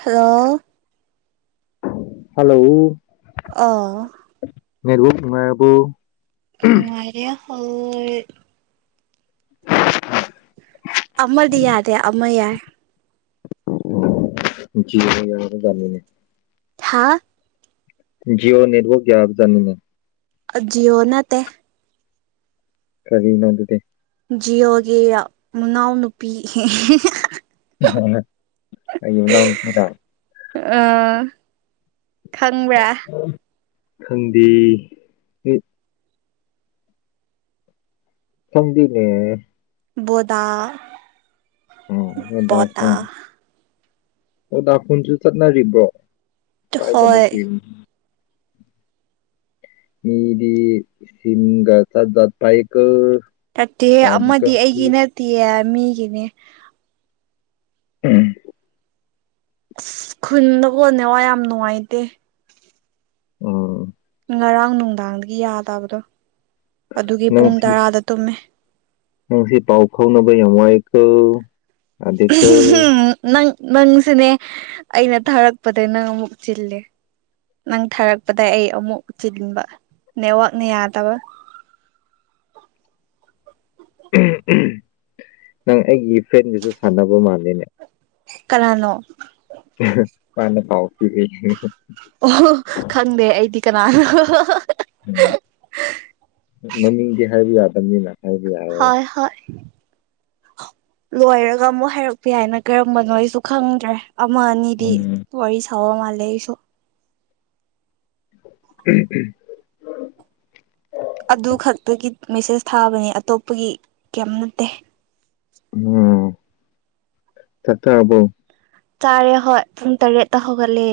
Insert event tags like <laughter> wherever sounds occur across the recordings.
Hello hello ꯑꯥ ꯃꯕꯨ ꯃꯕꯨ ꯎꯝ ꯃꯔ ꯍ <inaudible> ꯑꯃꯗꯤ ꯌꯥꯗꯦ ꯑꯃ ꯌꯥꯏ ꯃꯤꯅꯦ ꯊꯥ ꯑꯣ ꯅꯦꯠꯋꯛ ꯌꯥ ꯑꯐꯖꯅꯤꯡꯅꯦ ꯖꯤ ꯑꯣꯅꯠꯇ ꯀꯔꯤ ꯅꯣꯗꯗꯤꯦ ꯖꯤꯑꯣꯒꯤ ꯃꯅꯥꯎ ꯅꯨꯄꯤ ꯑꯟꯅꯇꯗ ꯑ ꯈꯪꯕ꯭ꯔꯥ ꯈꯪꯗꯦ ꯃꯤ ꯊꯝꯗꯤꯅꯦ ꯕꯣꯗꯥꯥ ꯑꯣ ꯍꯗ ꯐ ꯑꯣ ꯈꯨꯟꯁꯨ ꯆꯠꯅꯔꯤꯕ꯭ꯔꯣ ꯀꯥꯏꯗꯕ ꯍꯣꯏ ꯀꯨꯏꯅ ꯃꯤꯗꯤ ꯁꯤꯒꯥ ꯆ ꯠ ꯄꯥꯏ ꯆꯠꯇꯦ ꯑꯃꯗꯤ ꯑꯩꯒꯤ ꯅꯠꯇ ꯃꯤꯒꯤꯅꯦ ꯎꯝ ꯑꯁ ꯈꯨꯟꯗ ꯀꯣꯟꯅꯦ ꯋꯥ ꯌꯥꯝ ꯅꯨꯡꯉꯥꯏꯇꯦ ꯎꯝ ꯉꯔꯥꯡ ꯅꯨꯡꯗꯥꯡꯗꯒꯤ ꯌꯥꯗꯕꯗꯣ ꯑꯗꯨꯒꯤ ꯄꯨꯡ ꯅꯪꯁꯤ ꯇꯔꯥꯗ ꯇꯨꯝꯃꯦ ꯅꯪꯁꯤ ꯄꯥꯎ ꯐꯥꯎꯅꯕ ꯌꯥꯝꯡꯋꯥꯏꯀ ꯎꯝ ꯅꯪ ꯅꯪꯁꯨꯅꯦ ꯑꯩꯅ ꯊꯥꯔꯛꯄꯗꯒꯤꯩ ꯅꯪ ꯑꯃꯨꯛ ꯆꯤꯜꯂꯦ ꯅꯪ ꯊꯥꯔꯛꯄꯗ ꯑꯩ ꯑꯃꯨꯛ ꯆꯤꯟꯕ ꯅꯦꯠꯋꯥꯛꯅ ꯌꯥꯗꯕ <inaudible> ꯅꯪ ꯑꯩꯒꯤ ꯐ꯭ꯔꯦꯟꯗꯨꯁꯨ ꯁꯥꯟꯅꯕ ꯃꯥꯜꯂꯦꯅꯦ ꯀꯅꯥꯅꯣ ꯃꯥꯅꯦ ꯐꯥꯎꯁꯤ ꯍꯣꯏ ꯍ ꯎꯝ ꯃꯃꯤꯡꯗꯤ ꯍꯥꯏꯕ ꯌꯥꯗꯕꯅꯤꯅ ꯍꯥꯏ ꯍ ꯍ ꯂꯣꯏꯔꯒ ꯑꯃꯨꯛ ꯍꯥꯏꯔꯛꯄ ꯍꯥꯏꯏꯅ ꯀꯔꯝꯕꯅꯣ ꯑꯩꯁꯨ ꯈꯪꯗ꯭ꯔꯦ ꯑꯃ ꯑꯅꯤꯗꯤ ꯎꯝ ꯋꯥꯔꯤꯁ ꯊ ꯃꯥꯂꯁꯣ ꯎꯝ ꯎꯝ ꯑꯗꯨ ꯈꯛꯇꯒꯤ ꯃꯦꯁꯦꯁ ꯊꯥꯕꯅꯦ ꯑꯇꯣꯞꯄꯒꯤ ꯀꯌꯥꯝ ꯅꯠꯇꯦ ꯎ ꯆꯠꯇ ꯑꯕꯣ ꯆꯥꯔꯦ ꯍꯣꯏ ꯄꯨꯡ ꯇꯔꯦꯠ ꯇꯥ ꯍꯧꯒꯠꯂꯦ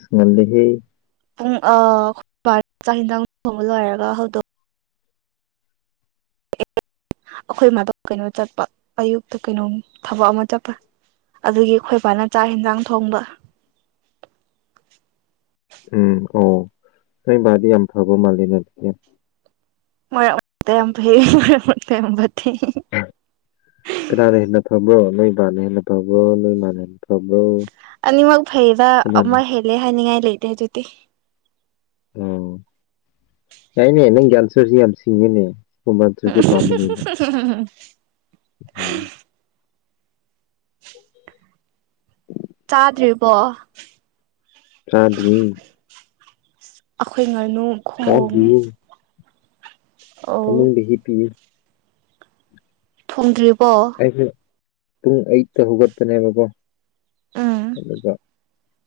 ꯁꯉꯗꯍ ꯄꯨꯡ ꯆꯥꯛ ꯍꯤꯟꯗꯥꯡ ꯐꯥꯎꯕ ꯂꯣꯏꯔꯒ ꯍꯧꯗꯣꯛ ꯑꯩꯈꯣꯏ ꯃ ꯀꯩꯅꯣ ꯆꯠꯄ ꯑꯌꯨꯛꯇ ꯀꯩꯅꯣꯝ ꯊꯕꯛ ꯑꯃ ꯆꯠꯄ ꯑꯗꯨꯒꯤ ꯑꯩꯈꯣꯏ ꯏꯕꯥꯅ ꯆꯥꯛ ꯌꯦꯟꯁꯥꯡ ꯊꯣꯡꯕ <inaudible> ꯎꯝ ꯑꯣ ꯅꯣꯏ ꯃꯥꯗꯤ ꯌꯥꯝꯝꯐꯕꯒ ꯃꯥꯜꯂꯤꯅꯗꯤꯒꯦ ꯃꯔ ꯇ ꯌꯥꯝ ꯐꯩ ꯃ ꯌꯥꯝ ꯀꯅꯥꯅ ꯍꯦꯟꯅ ꯐꯕ꯭ꯔꯣ ꯅꯣꯏ ꯃꯥꯅ ꯍꯦꯟꯅ ꯐꯕ꯭ꯔꯣ ꯅꯣꯏ ꯃꯅꯦ ꯑꯅꯤꯃꯛ ꯐꯩꯔꯥ ꯀꯅꯥꯅ ꯑꯃ ꯍꯦꯜꯂꯦ ꯍꯥꯏꯅꯤꯡꯉꯥꯏ ꯂꯩꯇꯦ ꯑꯗꯨꯗꯤ ꯑ ꯑꯅꯦꯩꯅ ꯟꯁꯁꯤ ꯌꯥꯝ ꯁꯤꯅꯦ ꯍꯨꯝ ꯃꯟꯇ꯭ꯔꯨꯁꯦ ꯄꯥꯝꯕꯅꯤꯕ ꯎꯝ ꯆꯥꯗ꯭ꯔꯤꯕꯣ ꯔꯥꯗ꯭ꯔꯤ ꯑꯩꯈꯣꯏ ꯉꯥꯅꯨ ꯈꯍꯣꯡꯉꯦ ꯇꯃꯨꯡꯗꯒꯤ ꯍ ꯄꯤ ꯊꯣꯡꯗ꯭ꯔꯤꯕꯣ ꯑꯩꯁꯨ ꯄꯨꯡ ꯑꯩꯠꯇ ꯍꯧꯒꯠꯄꯅꯦꯕꯀꯣ ꯎꯝ ꯑꯗꯨꯒ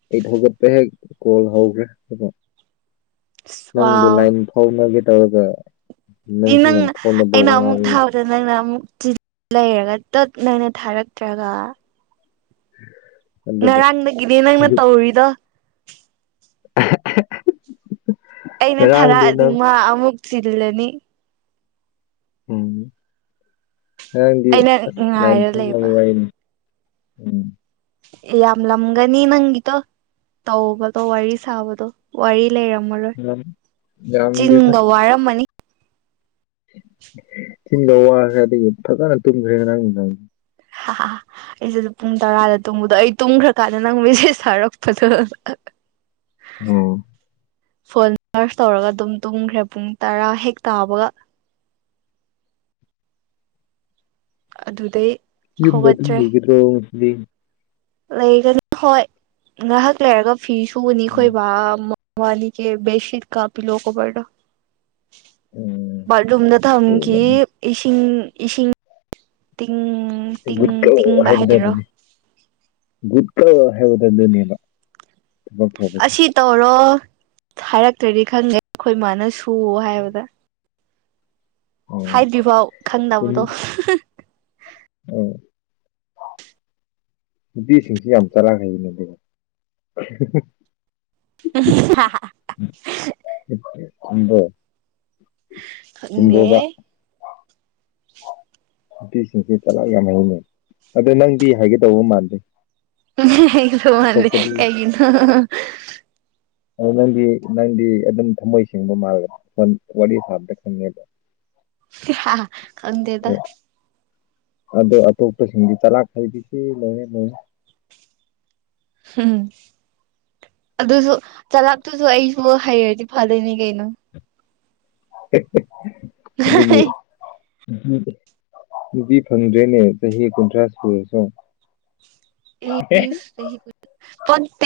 ꯑꯩ ꯊꯧꯒꯠꯄ ꯍꯦꯛ ꯀꯣꯜ ꯍꯧꯈ꯭ꯔꯦ ꯅꯪꯕꯨ ꯋꯥꯎ ꯂꯥꯏꯟ ꯐꯥꯎꯅꯒꯦ ꯇꯧꯔꯒ ꯅꯪꯁꯤ ꯅꯪ ꯌꯥꯝ ꯐꯥꯎꯅꯕ ꯑꯩꯅ ꯑꯃꯨꯛ ꯋꯥꯔꯤ ꯊꯥꯕꯗ ꯅꯪꯅ ꯑꯃꯨꯛ ꯆ ꯂꯩꯔꯒ ꯇꯛ ꯅꯥꯏꯅ ꯊꯥꯔꯛꯇ꯭ꯔꯒ ꯎꯝ ꯉꯔꯥꯡꯗꯒꯤꯅꯦ ꯅꯪꯅ ꯇꯧꯔꯤꯗꯣ <inaudible> ꯑꯩꯅ ꯉꯔꯥꯡꯗꯨ ꯊꯥꯔꯛꯑꯗꯤ ꯅꯪ ꯃꯥ ꯑꯃꯨꯛ ꯆꯤꯜꯂꯅꯤ ꯎꯝ ꯉꯉꯥꯡꯗꯤ ꯑꯩꯅ ꯑꯁ ꯂꯥꯏꯟ ꯉꯥꯏꯔ ꯊ ꯂꯩꯕ ꯋꯥꯔꯤꯅꯤ ꯎꯝ ꯌꯥꯝ ꯂꯝꯒꯅꯤ ꯅꯪꯒꯤꯗꯣ ꯇꯧꯕꯗꯣ ꯋꯥꯔꯤ ꯁꯥꯕꯗꯣ ꯋꯥꯔꯤ ꯂꯩꯔꯝꯃꯔꯣꯏ ꯌꯥꯝ ꯆꯤꯟꯒ ꯋꯥꯔꯝꯃꯅꯤ ꯆꯤꯡꯗ ꯋꯥꯈ꯭ꯔꯦ ꯑꯗꯒꯤ ꯐꯖꯅ ꯇꯨꯝꯈ꯭ꯔꯦꯅ ꯅꯪ ꯅꯪ ꯍꯥ ꯑꯩꯁꯨꯦ ꯑꯗꯨ ꯄꯨꯡ ꯇꯔꯥꯗ ꯇꯨꯝꯕꯗꯣ ꯑꯩ ꯇꯨꯝꯈ꯭ꯔꯀꯥꯟꯗ ꯅꯪ ꯃꯦꯖꯦꯖ ꯊꯥꯔꯛꯄꯗꯣ ꯑꯣ ꯐꯣꯟ ꯁꯥꯔꯁ ꯇꯧꯔꯒ ꯑꯗꯨꯝ ꯇꯨꯝꯈ꯭ꯔꯦ ꯄꯨꯡ ꯇꯔꯥ ꯍꯦꯛ ꯇꯥꯕꯒ <inaudible> ꯑꯗꯨꯗꯩ ꯌ ꯍꯧꯒꯠꯇ꯭ꯔꯦ ꯑꯗꯨꯒ꯭ꯔꯣꯂꯤ ꯂꯩꯒꯅꯤ ꯍꯣꯏ ꯉꯥꯏꯍꯥꯛ ꯂꯩꯔꯒ ꯐꯤ ꯁꯨꯕꯅꯤ ꯎꯝ ꯈꯈꯣꯏꯕ ꯋꯥꯅꯤ ꯀ ꯦꯁꯠꯀꯥꯕꯂꯣ ꯀ ꯄꯔꯗꯥꯥ ꯎꯝ ꯕꯥꯠꯔꯨꯝꯗ ꯊꯝꯈꯤ ꯒꯨꯗ ꯏꯁꯤꯡ ꯏꯁꯤꯡ ꯇꯤꯡ ꯇꯤꯡ ꯨ ꯇꯤꯡꯕ ꯍꯥꯏꯕ ꯍꯥꯏꯗꯣꯏꯔꯣ ꯑꯗꯨꯅꯤ <unintelligible> ꯑꯣ ꯍꯗ ꯑꯗꯨꯣ ꯅꯅ <unintelligible> ꯑꯁꯤ ꯇꯧꯔꯣ ꯍꯥꯏꯔꯛꯇ꯭ꯔꯗꯤ ꯈꯪꯗꯦ ꯑꯩꯈꯣꯏ ꯃꯥꯅ ꯁꯨ ꯍꯥꯏꯕꯗ ꯑꯣ ꯍꯥꯏꯗ꯭ꯔꯤꯐꯥꯎ ꯈꯪꯗꯅꯕꯗꯣ ꯎꯝ ꯅꯨꯄꯤꯁꯤꯡꯁꯤ ꯌꯥꯝ ꯆꯔꯥꯈ꯭ꯔꯕꯅꯦ ꯑꯗꯨꯒ <inaudible> ꯑꯝꯕꯣ ꯈꯥꯡꯗꯦꯍꯦ ꯅꯨꯄꯤꯁꯤꯡꯁꯦ ꯆꯔꯥꯛ ꯌꯥꯡꯈꯩꯅꯦ ꯑꯗ ꯅꯪꯗꯤ ꯍꯥꯏꯒꯗꯧꯕ ꯃꯥꯟꯗꯦ ꯃꯥ ꯑꯇꯣꯞꯄꯗꯤ ꯀꯒꯤꯅ <unintelligible> ꯑ ꯅꯪꯗꯤ ꯅꯪꯗꯤ ꯑꯗꯨꯝ ꯊꯝꯃꯣꯏ ꯁꯦꯡꯕ ꯃꯥꯜꯂ ꯋꯥꯔꯤ ꯁꯥꯕꯗ ꯈꯪꯉꯦꯕ ꯈꯗꯦꯗ ꯑꯗꯣ ꯑꯗꯣ ꯑꯇꯣꯞꯄꯁꯤꯡꯗꯤ ꯇꯔꯥꯈꯩꯗꯤ ꯁꯤ ꯂꯣꯏꯔꯦ ꯂꯣꯏꯔꯦ ꯎꯝ ꯑꯗꯨꯁꯨ ꯆꯂꯥꯞꯇꯨꯁꯨ ꯑꯩꯁꯨ ꯍꯩꯔꯗꯤ ꯐꯗꯣꯏꯅꯦ ꯀꯩꯅꯣ ꯑꯗꯨꯗꯒꯤ ꯑꯗꯨꯗꯤ ꯐꯪꯗ꯭ꯔꯦꯅꯦ ꯆꯍꯤ ꯀꯨꯟꯊ꯭ꯔꯥ ꯁꯨꯔꯁꯣ ꯠꯇ <unintelligible>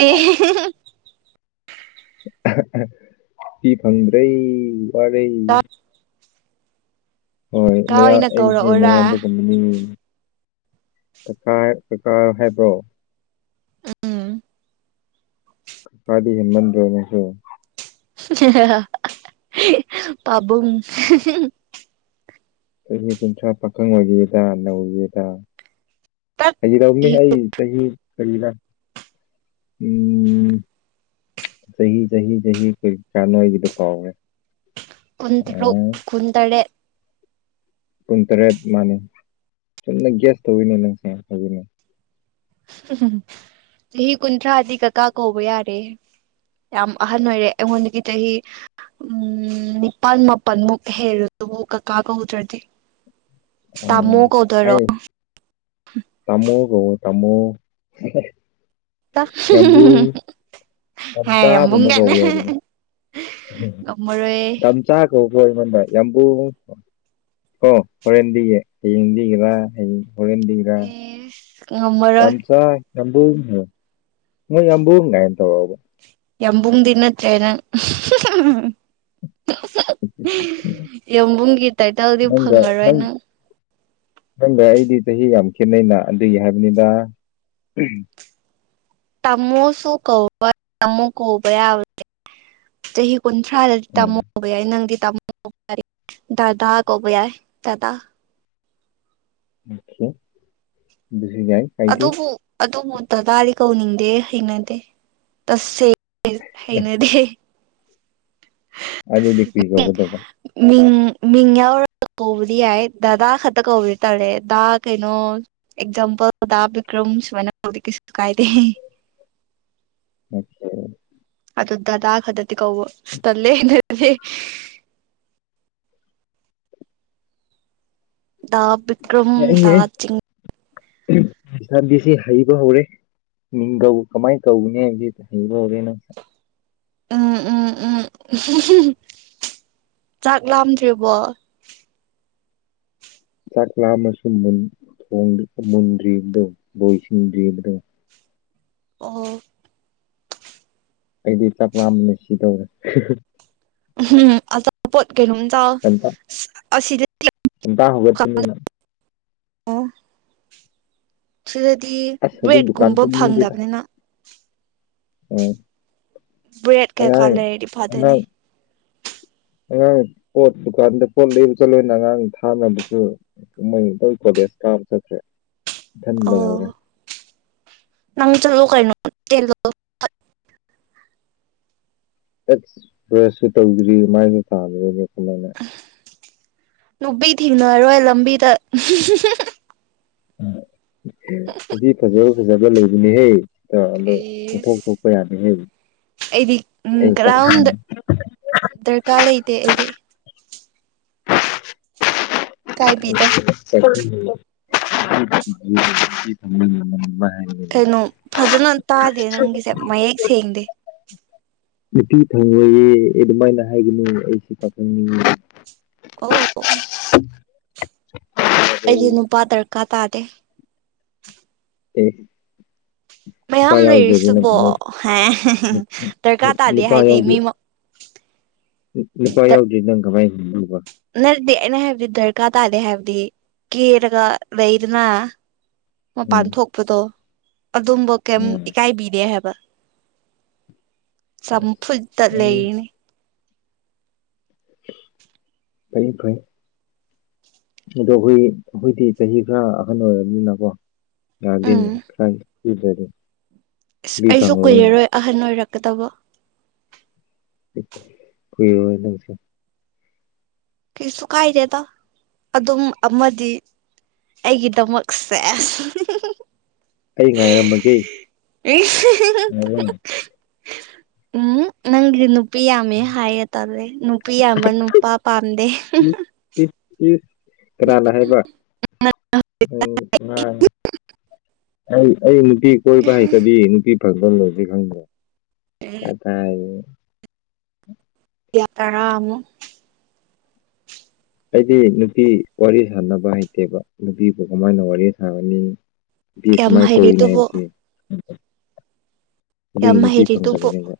ꯐꯤ ꯐꯪꯗ꯭ꯔꯦ ꯋꯥꯔꯩ ꯀꯥ ꯍꯣꯏ ꯀꯥ ꯑꯣꯏꯅ ꯑꯩꯁꯦ ꯀꯧꯔꯛꯑꯣꯔꯥ ꯑꯌꯥꯝꯕ ꯉꯝꯅꯤꯡꯉꯤ ꯀꯀꯥ ꯀꯀꯥ ꯍꯥꯏꯕ꯭ꯔꯣ ꯎꯝ ꯀꯥꯗꯤ ꯍꯦꯃꯟꯗ꯭ꯔꯅꯤꯁꯨ ꯄꯥꯕꯨꯡ ꯆꯍꯤ ꯀꯨꯟꯊ꯭ꯔꯥ ꯄꯥꯈꯪ ꯑꯣꯏꯒꯦꯗ ꯅꯧꯒꯦꯗ ꯇꯠ ꯆꯍꯤꯗꯃꯤ ꯍꯥꯏ ꯆꯍꯤ ꯀꯅ ꯎꯝ ꯆꯍꯤꯍꯤ ꯆꯍꯤꯍꯤ ꯆꯍꯤ ꯀ ꯆꯅꯅꯨꯡꯋꯥꯏꯒꯤꯗꯨꯀꯦ ꯀꯨꯟꯊꯔꯨ ꯀꯨꯟꯗꯔꯦ ꯀꯨꯟ ꯇꯔꯦꯠ ꯃꯥꯅꯤ ꯆꯨꯝꯅ ꯒ꯭ꯌꯥꯁ ꯇꯧꯅꯦ ꯅꯪꯁꯦ ꯍꯥꯏꯅꯦ ꯆꯍꯤ ꯀꯨꯟꯊ꯭ꯔꯥꯗꯤ ꯀꯀꯥ ꯀꯧꯕ ꯌꯥꯔꯦ ꯌꯥꯝ ꯑꯍꯟ ꯑꯣꯏꯔꯦ ꯑꯩꯉꯣꯟꯗꯒꯤ ꯆꯍꯤ ꯎꯝ ꯅꯤꯄꯥꯜ ꯃꯥꯄꯜꯃꯨꯛ ꯍꯦꯜꯔ ꯑꯗꯨꯕꯨ ꯀꯀꯥ ꯀꯧꯍꯧꯗ꯭ꯔꯗꯤ ꯑ ꯑꯩ ꯇꯃꯒ ꯊꯃꯣ <inaudible> ꯇꯝꯆꯥꯕꯨꯝ ꯌꯥꯝꯕꯨꯡ ꯑꯃ ꯀꯥꯏꯅ ꯀꯧꯕ ꯌꯥꯏꯗꯅ ꯉꯝꯃꯔꯣꯏ ꯎ ꯇꯆꯥ ꯑꯣ ꯍꯣꯏ ꯑꯩꯉꯣꯟꯗ ꯌꯥꯝꯕꯨ ꯑꯣ ꯍꯣꯔꯦꯟꯗꯤꯒ ꯍꯌꯦꯡ ꯂꯤꯒꯔꯥ ꯍꯌꯦꯡ ꯍꯔꯗꯤꯒꯔ ꯉꯝꯃꯥꯔ ꯌꯥꯝꯕꯣ ꯃꯣꯏ ꯌꯥꯝꯕꯣ ꯀꯥꯏꯅ ꯇꯧꯔꯛꯕ ꯌꯥꯝꯕꯨꯡ ꯇꯟꯅ ꯇ꯭ꯔꯦꯅ ꯌꯕꯨꯝꯒꯤ ꯇꯥꯏꯇꯜꯗꯤ ꯐꯪꯉꯔꯣꯏ ꯅꯪ ꯅꯪꯗ ꯑꯩꯗꯤ ꯆꯍꯤ ꯌꯥꯝ ꯈꯦꯠꯅꯩꯅ ꯑꯗꯨꯒꯤ ꯍꯥꯏꯕꯅꯤꯗ ꯇꯃꯣ ꯁꯨ ꯀꯧꯕ ꯇꯃꯣ ꯀꯕꯔ ꯀꯨꯟꯊ꯭ꯔꯥꯗꯗꯤ ꯎꯝ ꯇꯥꯃꯨꯕ ꯌꯥꯏ ꯅꯪꯗꯤ ꯗꯗꯥ ꯀꯧꯕꯣꯕ ꯌꯥꯔ ꯗꯗꯥ ꯑꯦ ꯑꯗꯨꯕꯨ ꯑꯗꯨꯕꯨ ꯇꯗꯥꯗꯤ ꯀꯧꯅꯤꯡꯗꯦ ꯍꯩꯅꯗꯦ ꯇꯁꯁꯦ ꯍꯩꯅꯗꯦ ꯑꯗ ꯔꯤꯖꯕꯨꯗꯕ ꯃꯤꯉꯔ ꯀꯧꯕꯣ꯭ꯔꯤ ꯍꯥꯏ ꯗꯗꯥꯗꯥ ꯈꯛꯇ ꯀꯧꯕ꯭ꯔꯤ ꯇꯥꯔꯦ ꯗꯗꯥ ꯀꯩꯅꯣ ꯑꯦꯛꯖꯥꯝꯄꯜꯗꯥꯕꯤ꯭ꯔ ꯗꯤ ꯀꯁꯨ ꯀꯥꯏꯗꯦ ꯑꯦ ꯑꯗꯨꯗꯥ ꯈꯗ ꯇ ꯀ ꯇꯂꯦ ꯗꯥ ꯕꯔ꯭ꯤꯀꯔꯝ ꯇꯗꯥ ꯆ ꯏꯁꯥꯕꯤꯁꯤ ꯍꯩꯕ ꯍꯧꯔꯦ ꯃꯤ ꯀꯃꯥꯏ ꯀꯧꯅꯦ ꯍꯥꯏꯦꯅ ꯎꯝ ꯎꯝ ꯎꯝ ꯆꯥꯛ ꯂꯥꯝꯗ꯭ꯔꯤꯕꯣ ꯆꯥꯛꯂꯥ ꯑꯃꯁꯨ ꯃꯨꯟꯗ꯭ꯔꯤꯕꯗꯣ ꯕꯣꯏꯁꯤꯡꯗ꯭ꯔꯤꯕꯗꯣ <inaudible> ꯑꯣ ꯑꯩꯗꯤ ꯆꯞ ꯂꯥꯝꯕꯅꯦ ꯁꯤ ꯇꯧꯔꯦ ꯎꯝ ꯑ ꯆ ꯄꯣꯠ ꯀꯔꯨ ꯆ ꯑꯁꯤꯗꯤ ꯑꯦꯇꯥ ꯍꯒꯇꯤꯟꯅꯤꯅꯤ ꯅ ꯑꯣ ꯁꯤ ꯗꯤ ꯑꯁ ꯍꯧꯖꯤꯛ ꯗꯨꯀꯥꯟ ꯕ꯭ꯔꯦꯗꯀꯨꯝꯕ ꯊꯣꯛꯅꯤꯡꯗꯦꯗ ꯐꯪꯗꯕꯅꯤꯅ ꯎꯝ ꯕꯔꯦꯠ ꯀꯩꯀꯥ ꯑꯉꯥꯡ ꯂꯩꯔꯦꯗꯤ ꯐꯥꯗꯅꯦ ꯑꯉꯥꯡ ꯑꯉꯥꯡ ꯄꯣꯠ ꯗꯨꯀꯥꯟꯗ ꯄꯣꯠ ꯂꯩꯕ ꯆ ꯂꯣꯏꯅ ꯑꯉꯥꯡ ꯊꯥꯅꯕꯁꯨ ꯀꯨꯝꯍꯩ ꯀꯣꯖ ꯆꯠꯈ꯭ꯔꯦ ꯏꯊꯟ ꯂꯩꯍꯧꯔꯦ ꯅꯪꯃꯤ ꯆ ꯂꯣ ꯀꯥꯏꯅ ꯑꯦ ꯔꯦꯁꯁꯨ ꯇꯧꯗ꯭ꯔꯤ ꯃꯥꯏꯁꯨ ꯊꯥꯗ꯭ꯔꯅꯦ ꯈꯨꯅ ꯅꯨꯄꯤ ꯊꯦꯡꯅꯔꯣꯏ ꯂꯝꯕꯤꯗ ꯑꯗꯨꯗꯤ ꯐꯖꯕ ꯐꯖꯕ ꯂꯩꯕꯅꯤꯍꯦ ꯗ ꯀꯣꯊꯣꯛ ꯊꯣꯛꯄ ꯏꯁ ꯌꯥꯅꯤ ꯍꯦ ꯑꯩꯗꯤ ꯀꯔ ꯗꯔꯀꯥꯔ ꯂꯩꯇꯦ ꯑꯩꯗꯤ ꯀꯥꯏꯕꯤꯗꯦ <inaudible> ꯀꯩꯅꯣ ꯐꯖꯅ ꯇꯥꯗꯦ ꯅꯪꯒꯤꯁꯦ ꯃꯌꯦꯛ ꯁꯦꯡꯗꯦ ꯅꯨꯄꯤ ꯊꯪꯉꯣꯏꯌꯦ ꯑꯗꯨꯃꯥꯏꯅ ꯍꯥꯏꯒꯅꯤꯨ ꯑꯩꯁꯤ ꯄꯥꯈꯪꯅꯤꯡꯉꯤ ꯑꯣ ꯑꯦ ꯑꯩꯗꯤ ꯅꯨꯄꯥ ꯗꯔꯀꯥꯔ ꯇꯥꯗꯦ ꯑꯦ ꯃꯌꯥꯝ ꯂꯩꯔꯤꯁꯤꯕꯣ ꯗꯔꯀꯥꯔ ꯇꯥꯔꯗꯦ ꯅꯨꯄꯥ ꯍꯥꯏꯗꯤ ꯃꯤ ꯌꯥꯎꯗꯦ ꯅꯨꯄꯥ ꯌꯥꯎꯖꯤ ꯅꯪ ꯀꯃꯥꯏ ꯅꯠꯇꯗꯤ ꯑꯩꯅ ꯍꯥꯏꯕꯗꯤ ꯗꯔꯀꯥꯔ ꯇꯥꯗꯦ ꯍꯥꯏꯕꯗꯤ ꯀꯤꯔꯒ ꯂꯩꯩꯔꯅ ꯃꯄꯥꯟ ꯎꯝ ꯊꯣꯛꯄꯗꯣ ꯑꯗꯨꯝꯕ ꯀꯩꯝ ꯎꯝ ꯏꯀꯥꯏꯕꯤꯔꯦ ꯍꯥꯏꯕ ꯆꯐꯨꯠꯇ ꯂꯩꯌꯦꯅꯦ ꯐꯩ ꯐꯩ ꯑꯗꯣ ꯑꯈꯣꯏꯒꯤ ꯑꯩꯈꯣꯏꯗꯤ ꯆꯍꯤ ꯈꯔ ꯑꯍꯟ ꯑꯣꯏꯔꯕꯅꯤꯅꯀꯣ ꯌꯗꯦꯅꯦ ꯎꯝ ꯈꯔꯥ ꯊꯤꯗꯔꯗꯤ ꯑꯁ ꯑꯩꯁꯨ ꯀꯨꯏꯔꯔꯣꯏ ꯑꯍꯟ ꯑꯣꯏꯔꯛꯀꯗꯕ ꯀꯨꯏꯔꯔꯣꯏ ꯅꯪꯁꯨ꯫ ꯀꯩꯁꯨ ꯀꯥꯏꯗꯦꯗ ꯑꯗꯨꯝ ꯑꯃꯗꯤ꯫ ꯑꯩꯒꯤꯗꯃꯛ ꯁꯦꯁ꯫꯫ ꯑꯩ ꯉꯥꯏꯔꯝꯃꯒꯦ ꯉꯥꯏꯔꯝ <unintelligible> ꯎꯝ ꯅꯪꯒꯤꯗꯤ ꯅꯨꯄꯤ ꯌꯥꯃꯦ ꯍꯥꯏꯌꯦ ꯇꯂꯦ ꯅꯨꯄꯤ ꯌꯥꯝꯕ ꯅꯨꯄꯥ ꯄꯥꯥꯝ <unintelligible> ꯀꯅꯥꯅ ꯍꯥꯏꯕ꯫ <unintelligible> ꯑꯩ ꯑꯩ ꯅꯨꯄꯤ ꯀꯣꯏꯕ ꯍꯩꯇꯕꯤ ꯅꯨꯄꯤ ꯐꯪꯗ ꯂꯩꯔꯤ ꯈꯪꯗ꯭ꯔꯣ꯫ ꯀꯗꯥꯏꯗꯒꯤ꯫ ꯌꯥ ꯇꯔꯥ ꯑꯃꯨꯛ꯫ ꯑꯩꯗꯤ ꯅꯨꯄꯤ ꯋꯥꯔꯤ ꯁꯅꯕ ꯍꯩꯇꯦꯕ ꯅꯨꯄꯤꯕꯨ ꯀꯃꯥꯏꯅ ꯋꯥꯔꯤ ꯁꯥꯒꯅꯤ꯫ ꯅꯨꯄꯤ ꯌꯥꯝ ꯀꯃꯥꯥꯏ ꯀꯣꯏꯒꯅꯤ ꯍꯩꯔꯤꯗꯨꯕꯨ ꯍꯥꯏꯕꯁꯤ꯫ ꯑꯗꯨꯒꯤ ꯌꯥꯝ ꯅꯨꯄꯤ ꯍꯩꯔꯤꯗꯨꯕꯨ꯫ ꯐꯪꯗꯕꯅꯦꯕ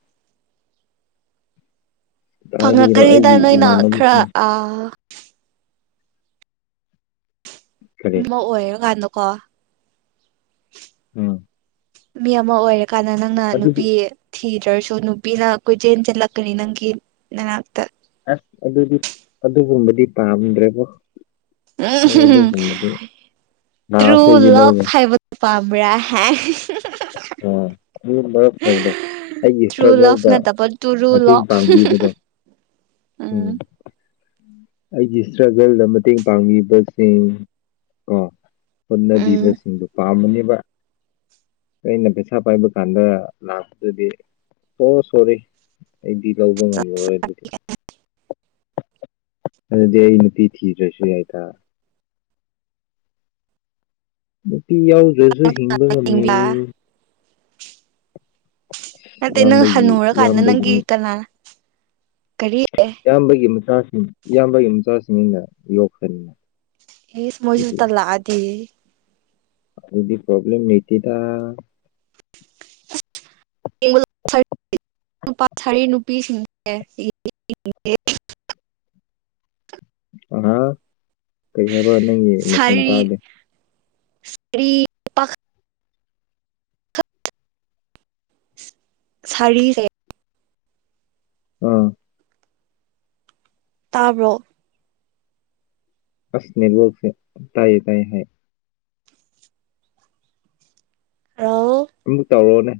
ꯍꯥꯏꯗꯤꯔꯣ ꯐꯪꯉꯛꯀꯅꯤꯗ ꯑꯩꯒꯤ ꯅꯣꯏꯅ ꯈꯔ ꯏꯃꯥꯟꯅꯕꯤꯁꯤꯡ ꯑ꯫ ꯀꯔꯤ ꯑꯃ ꯑꯣꯏꯔꯀꯥꯟꯗꯀꯣ꯫ ꯎꯝ ꯃꯤ ꯑꯃ ꯑꯣꯏꯔꯀꯥꯟꯗ ꯅꯪꯅ ꯑꯗꯨꯗꯤ ꯅꯨꯄꯤ ꯊꯤ ꯊꯤꯗꯔꯁꯨ ꯅꯨꯄꯤꯅ ꯀꯣꯏꯆꯦꯟ ꯆꯦꯟꯂꯛꯀꯅꯤ ꯅꯪꯒꯤ ꯅꯅꯥꯛꯇ꯫ ꯑꯁ ꯑꯗꯨꯗꯤ ꯑꯗꯨꯒꯨꯝꯕꯗꯤ ꯄꯥꯝꯗ꯭ꯔꯦꯕꯣ꯫ ꯑꯩ ꯎꯝ ꯑꯗꯨꯒꯨꯝꯕꯗꯤ ꯇ꯭ꯔꯨ ꯂꯥꯁ ꯑꯩꯒꯤ ꯂꯥꯕ ꯂꯧꯒꯦ ꯍꯥꯏꯕ ꯄꯝꯕ꯭ꯔꯥ ꯍꯥꯏ꯫ ꯃꯔꯝ ꯑꯣꯏꯕꯗꯣ ꯑꯩꯒꯤ ꯇ꯭ꯔꯨ ꯂꯞ ꯏꯁꯇ꯭ꯔꯒꯜꯗ꯫ ꯅꯠꯇꯕ ꯇꯨꯔꯨ ꯃꯇꯦꯡ ꯂꯞ ꯄꯥꯡꯕꯤꯕꯗꯣ ꯎꯝ꯫ ꯑꯩꯒꯤ ꯏꯁꯇ꯭ꯔꯒꯜꯗ ꯃꯇꯦꯡ ꯄꯥꯡꯕꯤꯕꯁꯤꯡ ꯀꯣ꯫ ꯎꯝ ꯍꯣꯠꯅꯕꯤꯕꯁꯤꯡꯗꯨ ꯄꯥꯝꯕꯅꯦꯕ꯫ ꯑꯩꯅ ꯄꯩꯁꯥ ꯄꯥꯏꯕ ꯀꯥꯟꯗ ꯂꯥꯛꯄꯗꯨꯗꯤ ꯑꯣ ꯁꯣꯔꯤ꯫ ꯑꯩꯗꯤ ꯂꯧꯕ ꯉꯝꯂꯔꯣꯏ ꯑꯗꯨꯗꯤ꯫ ꯑꯗꯨꯗꯤ ꯑꯩ ꯅꯨꯄꯤ ꯊꯤꯗ꯭ꯔꯁꯨ ꯌꯥꯏꯗ꯫ ꯅꯨꯄꯤ ꯌꯥꯎꯗ꯭ꯔꯁꯨ ꯍꯤꯡꯕ ꯉꯝꯃꯤ꯫ ꯌꯦꯡꯕ ꯅꯠꯇꯦ ꯅꯪ ꯌꯥꯝꯕꯒꯤ ꯍꯟꯅꯨꯔꯀꯥꯟꯗ ꯅꯪꯒꯤ ꯌꯥꯝꯕꯒꯤꯅꯤ꯫ ꯀꯅꯥ ꯀꯔꯤ ꯏꯌꯥꯝꯕꯒꯤ ꯃꯆꯥꯁꯤꯡ ꯏꯌꯥꯝꯕꯒꯤ ꯃꯆꯥꯁꯤꯡ ꯑꯣꯏꯅ ꯌꯣꯛꯈꯔꯅꯤ꯫ ꯑꯦ ꯃꯣꯏꯁꯨ ꯇꯥꯟꯂꯛ ꯑꯗꯤ꯫ ꯑꯗꯨꯗꯤ ꯄꯣꯔꯕꯂꯦꯝ ꯃꯇꯦꯗ꯫ <inaudible> ꯅꯨꯄꯥꯁꯔꯤ ꯅꯨꯄꯤꯁꯤꯡꯖꯦ꯫ <inaudible> ꯍꯥ ꯀꯩꯍꯥꯏꯕ ꯅꯪꯒꯤ ꯃꯈꯣꯜ ꯇꯗꯦ꯫ ꯁꯔꯤ ꯄꯈꯪ ꯁꯔꯤꯁꯦ꯫ ꯑꯥ꯫ ꯇꯥꯕ꯭ꯔꯣ꯫ ꯑꯁ ꯅꯦꯠ ꯋꯥꯛꯁꯦ ꯇꯥꯏꯌꯦ ꯇꯥꯏꯌꯦ ꯍꯥꯏꯔꯣꯛ꯫ ꯍꯜꯂꯣ ꯑꯃꯨꯛ ꯇꯧꯔꯛꯑꯣꯅꯦ꯫